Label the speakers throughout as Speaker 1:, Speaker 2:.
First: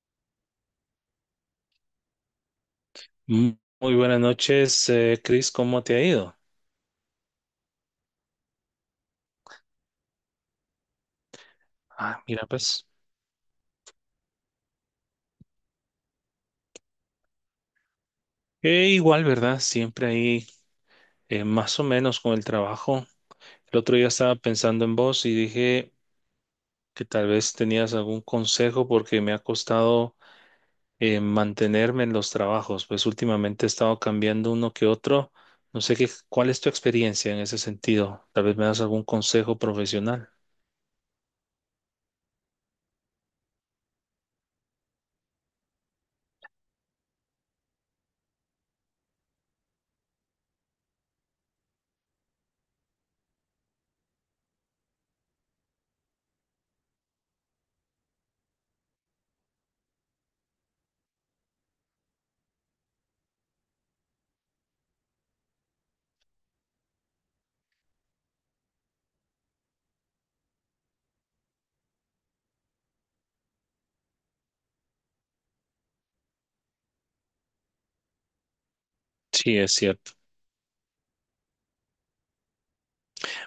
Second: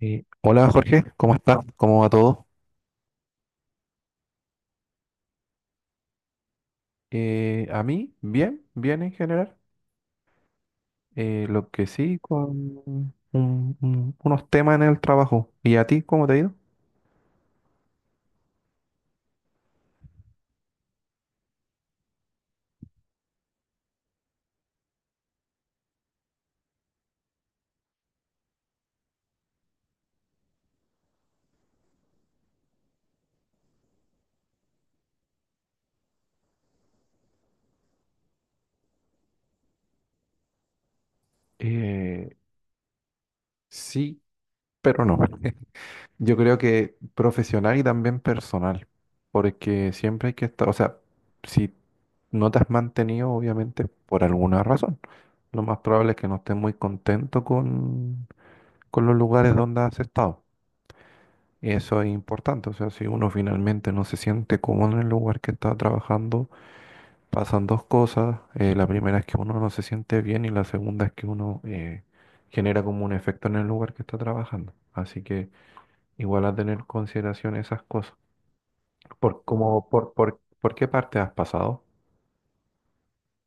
Speaker 1: Hola, Jorge, ¿cómo estás? ¿Cómo va todo?
Speaker 2: Mm, muy buenas noches, Chris, ¿cómo te ha ido?
Speaker 1: A mí, bien, bien en general. Lo que sí,
Speaker 2: Ah, mira,
Speaker 1: con
Speaker 2: pues
Speaker 1: unos temas en el trabajo. ¿Y a ti, cómo te ha ido?
Speaker 2: igual, ¿verdad? Siempre ahí, más o menos con el trabajo. El otro día estaba pensando en vos y dije que tal vez tenías algún consejo porque me ha costado mantenerme en los trabajos, pues últimamente he estado cambiando uno que otro. No sé qué, ¿cuál es tu experiencia en ese sentido? Tal vez me das algún consejo profesional.
Speaker 1: Eh, sí, pero no. Yo creo que profesional y también personal, porque siempre hay que estar, o sea, si no te has mantenido, obviamente, por alguna razón. Lo más probable es que no estés muy contento con los lugares donde has estado. Y eso es importante, o sea, si uno finalmente no se siente cómodo en el lugar que está trabajando, pasan dos cosas. La primera es que uno no se siente bien y la segunda es que uno genera como un efecto en el lugar que está trabajando. Así que igual a tener en consideración esas cosas. ¿Por,
Speaker 2: Sí, es
Speaker 1: como,
Speaker 2: cierto.
Speaker 1: por qué parte has pasado?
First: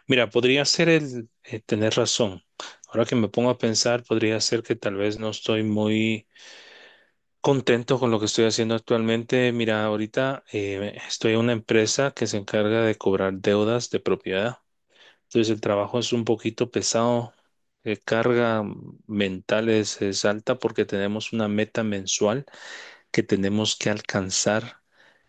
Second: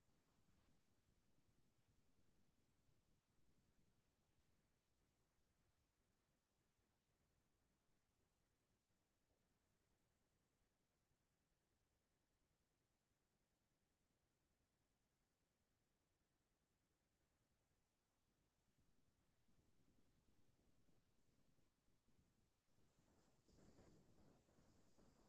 Speaker 2: Mira, podría ser el tener razón. Ahora que me pongo a pensar, podría ser que tal vez no estoy muy contento con lo que estoy haciendo actualmente. Mira, ahorita estoy en una empresa que se encarga de cobrar deudas de propiedad. Entonces el trabajo es un poquito pesado. Carga mental es alta porque tenemos una meta mensual que tenemos que alcanzar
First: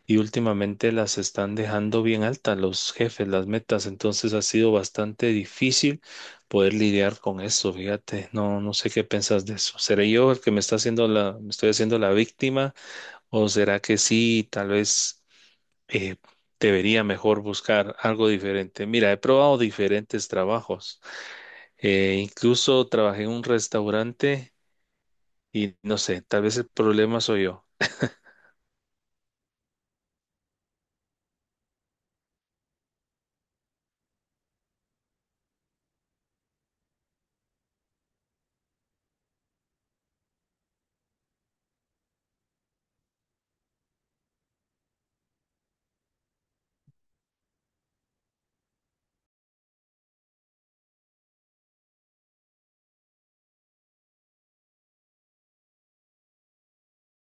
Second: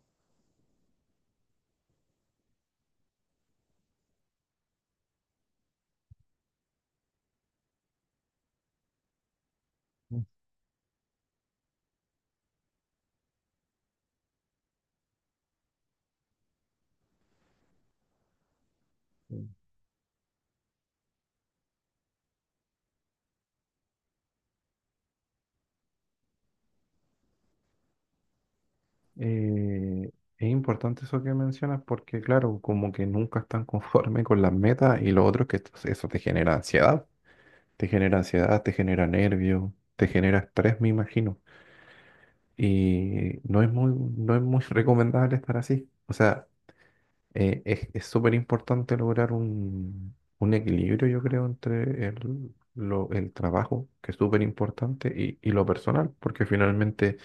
Speaker 2: y últimamente las están dejando bien altas los jefes, las metas, entonces ha sido bastante difícil poder lidiar con eso, fíjate, no sé qué piensas de eso. ¿Seré yo el que me está haciendo la, me estoy haciendo la víctima, o será que sí, tal vez eh, debería mejor buscar algo diferente? Mira, he probado diferentes trabajos, incluso trabajé en un restaurante y no sé, tal vez el problema soy yo.
Speaker 1: Eh, es importante eso que mencionas porque, claro, como que nunca están conforme con las metas y lo otro es que eso te genera ansiedad. Te genera ansiedad, te genera nervio, te genera estrés, me imagino. Y no es muy recomendable estar así. O sea, es súper importante lograr un equilibrio, yo creo, entre el trabajo, que es súper importante, y lo personal, porque finalmente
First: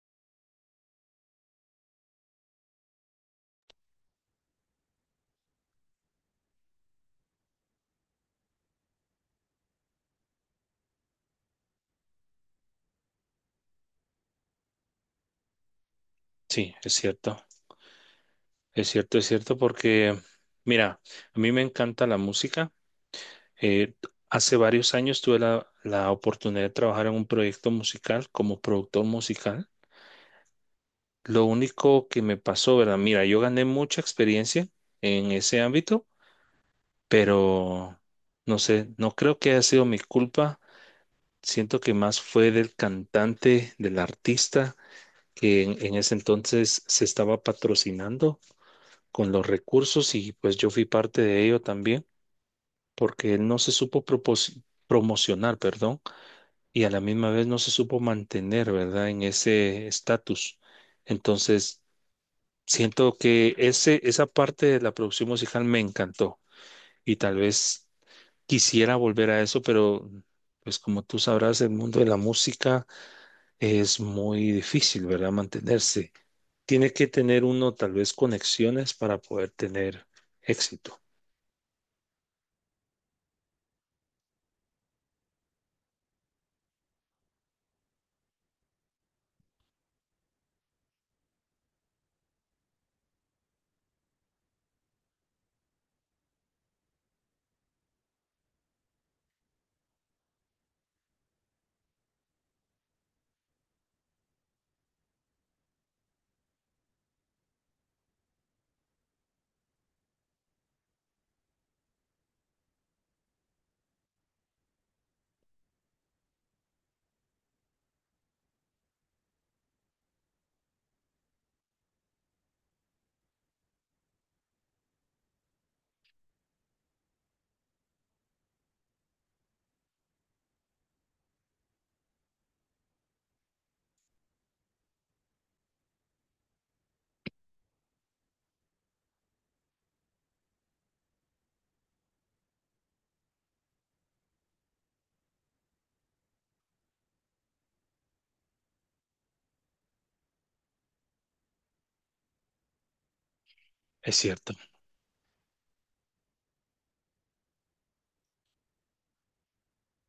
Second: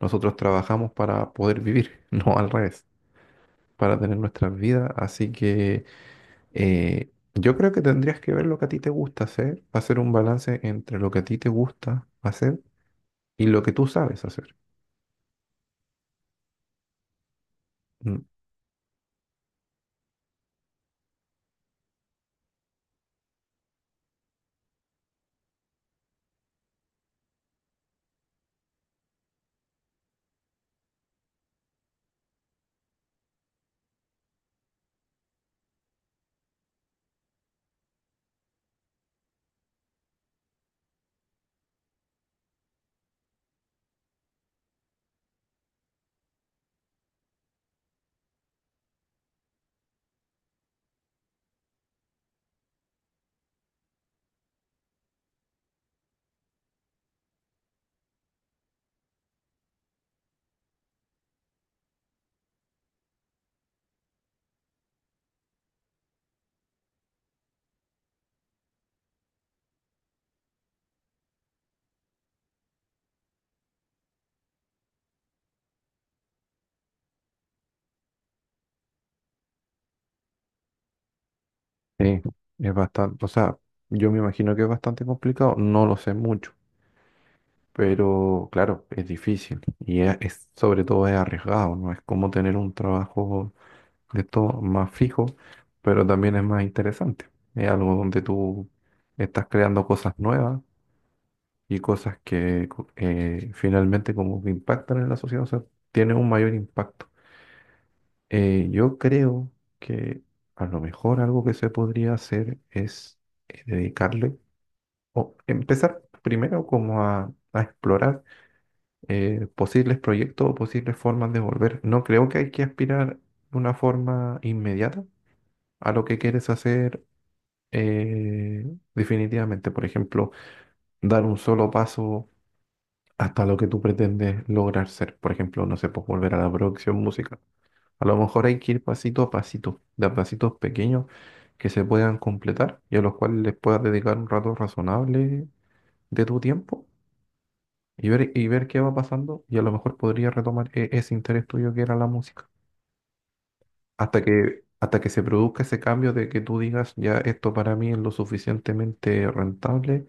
Speaker 1: nosotros trabajamos para poder vivir, no al revés, para tener nuestras vidas. Así que yo creo que tendrías que ver lo que a ti te gusta hacer, hacer un balance entre lo que a ti te gusta hacer y lo que tú sabes hacer.
Speaker 2: Sí, es cierto.
Speaker 1: Mm.
Speaker 2: Es cierto, es cierto, porque mira, a mí me encanta la música. Eh, Hace varios años tuve la oportunidad de trabajar en un proyecto musical como productor musical. Lo único que me pasó, ¿verdad? Mira, yo gané mucha experiencia en ese ámbito, pero no sé, no creo que haya sido mi culpa. Siento que más fue del cantante, del artista, que en ese entonces se estaba patrocinando con los recursos y pues yo fui parte de ello también porque él no se supo promocionar, perdón, y a la misma vez no se supo mantener, ¿verdad? En ese estatus. Entonces, siento que esa parte de la producción musical me encantó y tal vez quisiera volver a eso, pero pues como tú sabrás, el mundo de la música es muy difícil, ¿verdad? Mantenerse. Tiene que tener uno tal vez conexiones para poder tener éxito.
Speaker 1: Sí, es bastante, o sea, yo me imagino que es bastante complicado, no lo sé mucho, pero claro, es difícil y sobre todo es arriesgado, no es como tener un trabajo de todo más fijo, pero también es más interesante. Es algo donde tú estás creando cosas nuevas y cosas que finalmente como que impactan en la sociedad, o sea, tiene un mayor impacto. Yo creo que a lo mejor algo que se podría hacer es dedicarle o empezar primero como a explorar posibles proyectos o posibles formas de volver. No creo que hay que aspirar de una forma inmediata a lo que quieres hacer eh, definitivamente. Por ejemplo, dar un solo paso hasta lo que tú pretendes lograr ser. Por ejemplo, no sé, pues volver a la producción musical. A lo mejor hay que ir pasito a pasito, de a pasitos pequeños que se puedan completar y a los cuales les puedas dedicar un rato razonable de tu tiempo y y ver qué va pasando y a lo mejor podrías retomar ese interés tuyo que era la música.
Speaker 2: Es cierto,
Speaker 1: Hasta que se produzca ese cambio de que tú digas, ya esto para mí es lo suficientemente rentable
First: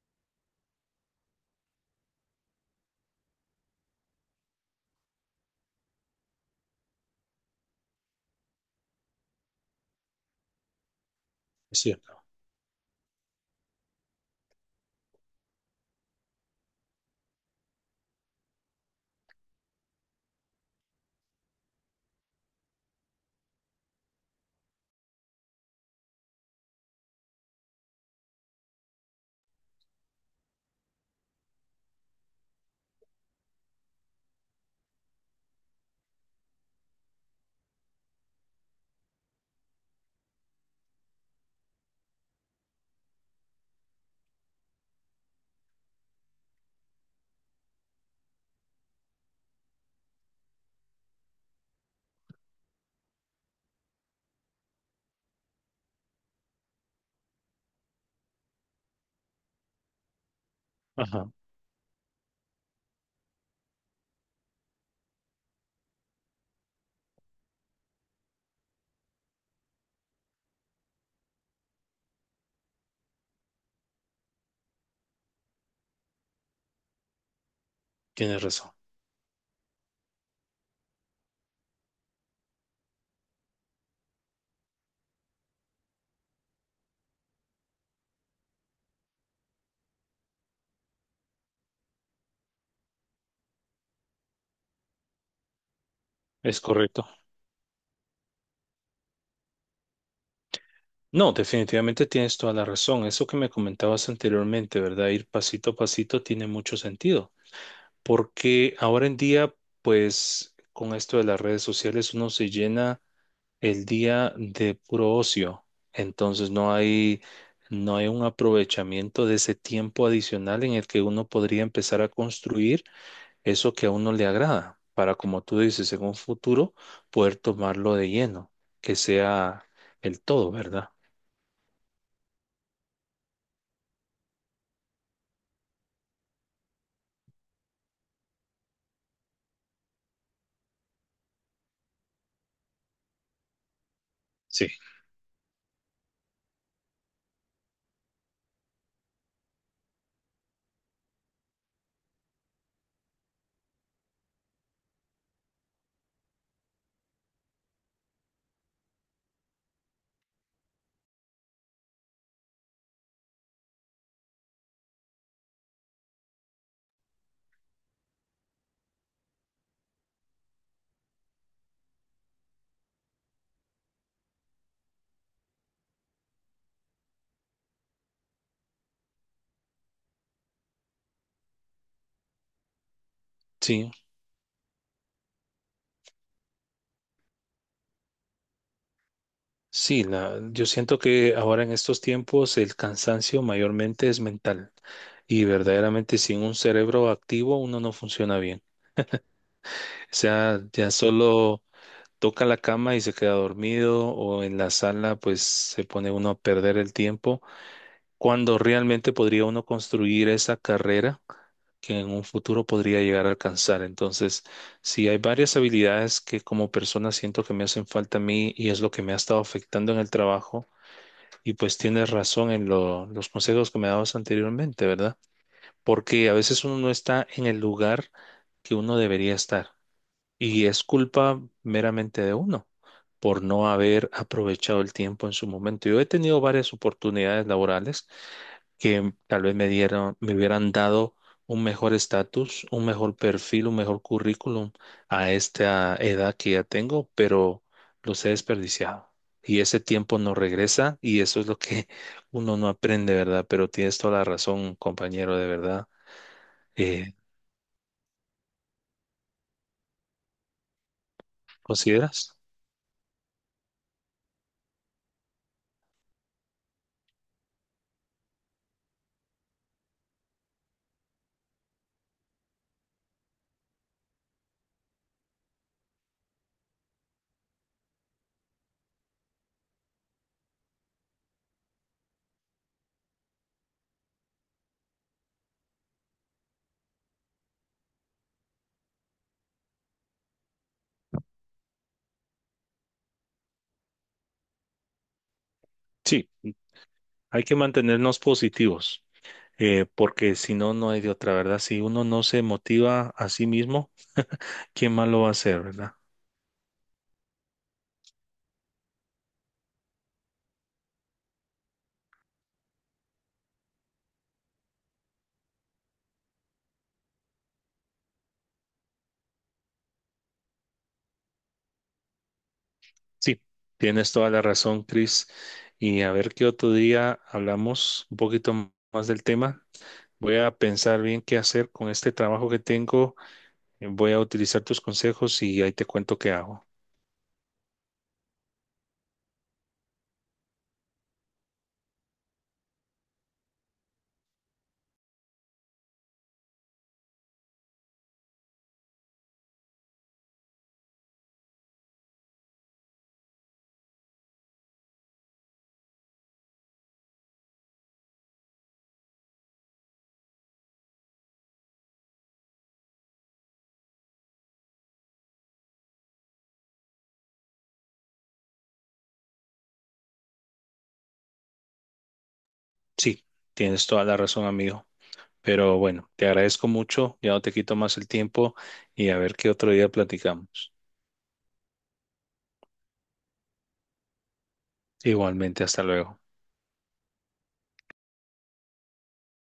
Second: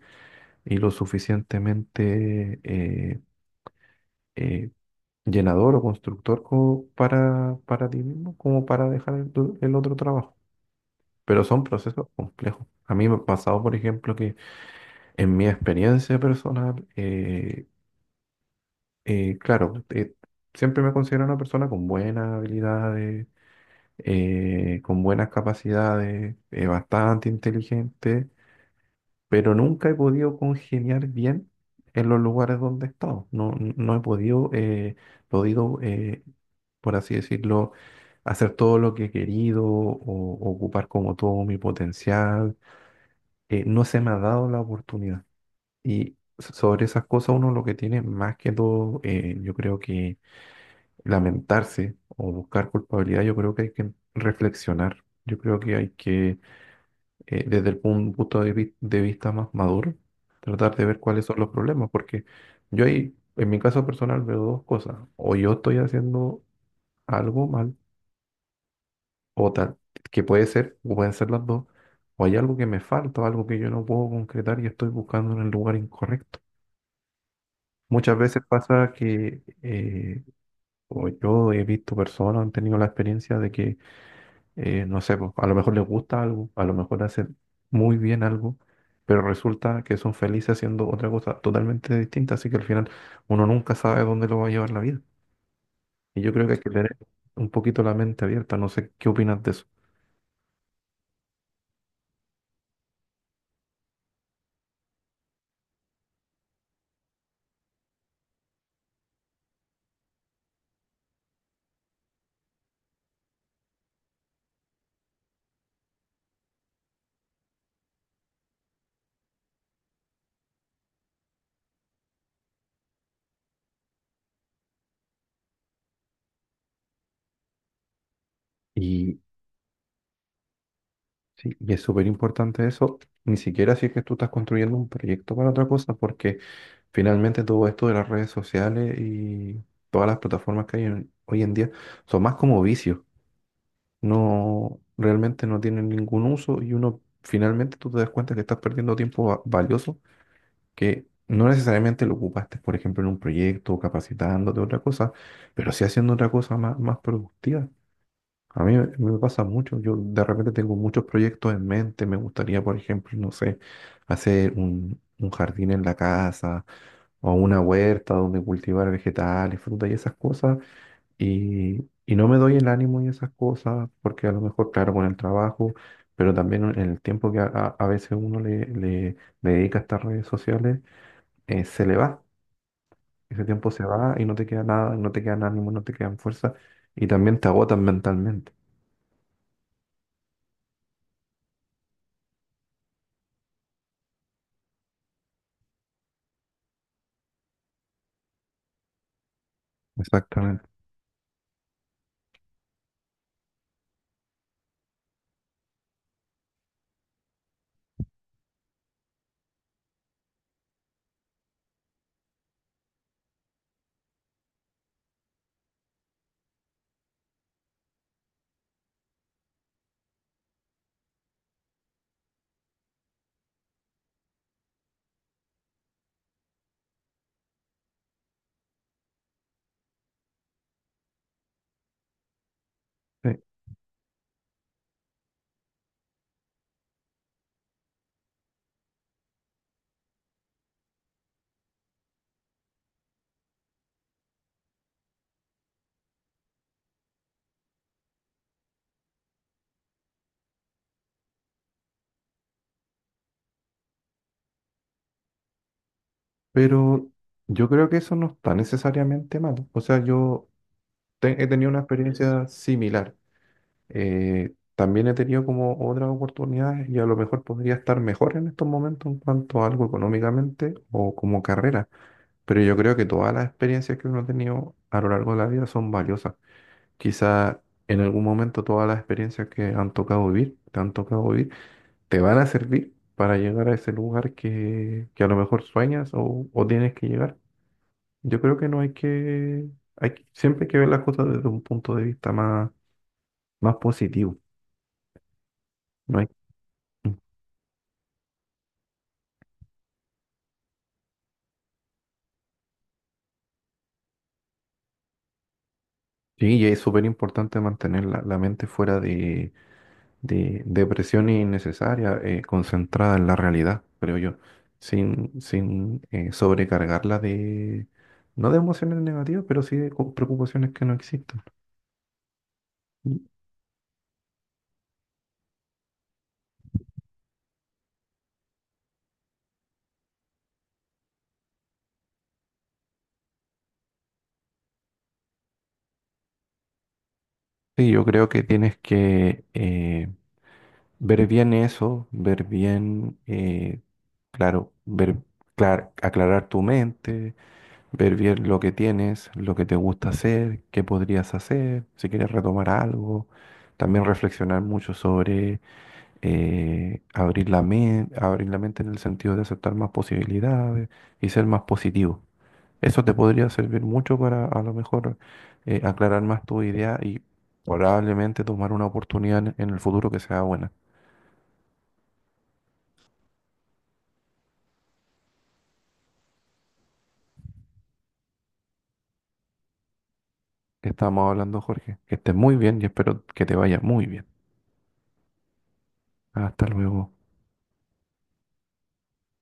Speaker 1: y lo suficientemente eh, llenador o constructor como para ti mismo como para dejar el otro trabajo. Pero son
Speaker 2: es
Speaker 1: procesos
Speaker 2: cierto.
Speaker 1: complejos. A mí me ha pasado, por ejemplo, que en mi experiencia personal, claro, siempre me considero una persona con buenas habilidades, con buenas capacidades, bastante inteligente, pero nunca he podido congeniar bien en los lugares donde he estado. No he podido, podido eh, por así decirlo, hacer todo lo que he querido o ocupar como todo mi potencial, no se me ha dado la oportunidad. Y sobre esas cosas uno lo que tiene más que todo, yo creo que lamentarse o buscar culpabilidad, yo creo que hay que reflexionar. Yo creo que hay que desde el punto de vista más maduro, tratar de ver cuáles
Speaker 2: Ajá,
Speaker 1: son los problemas, porque yo ahí, en mi caso personal, veo dos cosas. O yo estoy haciendo algo mal, o tal, que puede ser, o pueden ser las dos, o hay algo que me falta, o algo que yo no puedo concretar y estoy buscando en el lugar incorrecto. Muchas veces
Speaker 2: tienes razón,
Speaker 1: pasa que o yo he visto personas, han tenido la experiencia de que no sé, pues, a lo mejor les gusta algo, a lo mejor hacen muy bien algo, pero resulta que son felices haciendo otra cosa totalmente distinta, así que al final uno nunca sabe dónde lo va a llevar la vida. Y yo creo que hay
Speaker 2: es
Speaker 1: que tener
Speaker 2: correcto.
Speaker 1: un poquito la mente abierta, no sé qué opinas de eso.
Speaker 2: No, definitivamente tienes toda la razón. Eso que me comentabas anteriormente, ¿verdad? Ir pasito a pasito tiene mucho sentido, porque ahora en día, pues con esto de las redes sociales, uno se llena el día de puro ocio. Entonces no hay un aprovechamiento de ese tiempo adicional en el que uno podría empezar a construir eso que a uno le agrada, para como tú dices, en un futuro poder tomarlo de lleno, que sea el todo, ¿verdad?
Speaker 1: Sí, y es súper importante eso, ni siquiera si es que tú estás construyendo un proyecto para otra cosa, porque finalmente todo esto de las redes sociales y todas las plataformas que hay hoy en día son más como vicios,
Speaker 2: Sí,
Speaker 1: no, realmente no tienen ningún uso y uno finalmente tú te das cuenta que estás perdiendo tiempo valioso que no necesariamente lo ocupaste, por ejemplo, en un proyecto, capacitándote, otra cosa, pero sí haciendo otra cosa más, más productiva. A mí me pasa mucho, yo de repente tengo muchos proyectos en mente, me gustaría, por ejemplo, no sé, hacer un jardín en la casa o una huerta donde cultivar vegetales, frutas y esas cosas, y no me doy el ánimo y esas cosas, porque a lo mejor, claro, con el trabajo, pero también en el tiempo que a veces uno le dedica a estas redes sociales, se le va, ese tiempo se
Speaker 2: sí,
Speaker 1: va y no te queda nada, no te quedan ánimo, no te quedan fuerza, y también te agotan mentalmente.
Speaker 2: sí, la, yo siento que ahora en estos tiempos el cansancio mayormente es mental y verdaderamente sin un cerebro activo uno no funciona bien. O sea,
Speaker 1: Exactamente.
Speaker 2: ya solo toca la cama y se queda dormido o en la sala pues se pone uno a perder el tiempo cuando realmente podría uno construir esa carrera que en un futuro podría llegar a alcanzar. Entonces, sí, hay varias habilidades que como persona siento que me hacen falta a mí y es lo que me ha estado afectando en el trabajo. Y pues tienes razón en los consejos que me dabas anteriormente, ¿verdad? Porque a veces uno no está en el lugar que uno debería estar y es culpa meramente de uno por no haber aprovechado el tiempo en su momento. Yo he tenido varias oportunidades laborales que tal vez me dieron, me hubieran dado un mejor estatus, un mejor perfil, un mejor currículum a esta edad que ya tengo, pero los he desperdiciado. Y ese tiempo no regresa y eso es lo que uno no aprende, ¿verdad? Pero tienes toda la razón, compañero, de verdad.
Speaker 1: Pero
Speaker 2: Eh,
Speaker 1: yo creo que eso no está necesariamente mal. O sea, yo he tenido una
Speaker 2: ¿Consideras?
Speaker 1: experiencia similar. También he tenido como otras oportunidades y a lo mejor podría estar mejor en estos momentos en cuanto a algo económicamente o como carrera. Pero yo creo que todas las experiencias que uno ha tenido a lo largo de la vida son valiosas. Quizá en algún momento todas las experiencias que han tocado vivir, te han tocado vivir, te van a servir para llegar a ese lugar que a lo mejor sueñas o tienes que llegar. Yo creo que no hay que, siempre hay que ver las cosas desde un punto de vista más, más positivo. No
Speaker 2: Sí,
Speaker 1: hay,
Speaker 2: hay que mantenernos positivos. Porque si no, no hay de otra, ¿verdad? Si uno no se motiva a sí mismo, ¿quién más lo va a hacer, verdad?
Speaker 1: sí, y es súper importante mantener la mente fuera de presiones innecesarias, concentrada en la realidad, creo yo, sin sobrecargarla de, no de emociones negativas, pero sí de preocupaciones que no existen. Y...
Speaker 2: Sí, tienes toda la razón, Chris. Y a ver qué otro día hablamos un poquito más del tema. Voy a pensar bien qué hacer con este trabajo que tengo. Voy a utilizar tus consejos y ahí te cuento qué hago.
Speaker 1: Sí, yo creo que tienes que ver bien eso, ver bien... Claro, ver, aclarar tu mente, ver bien lo que tienes, lo que te gusta hacer, qué podrías hacer, si quieres retomar algo. También reflexionar mucho sobre abrir la mente en el sentido de aceptar más posibilidades y ser más positivo. Eso te podría servir mucho para a lo mejor aclarar más tu idea y probablemente tomar una oportunidad en el futuro que sea buena.
Speaker 2: Sí, tienes toda la razón, amigo. Pero bueno, te agradezco mucho. Ya no te quito más el tiempo y a ver qué otro día platicamos.
Speaker 1: Estamos hablando, Jorge. Que estés muy bien y espero que te vaya muy bien.
Speaker 2: Igualmente, hasta luego.
Speaker 1: Hasta luego.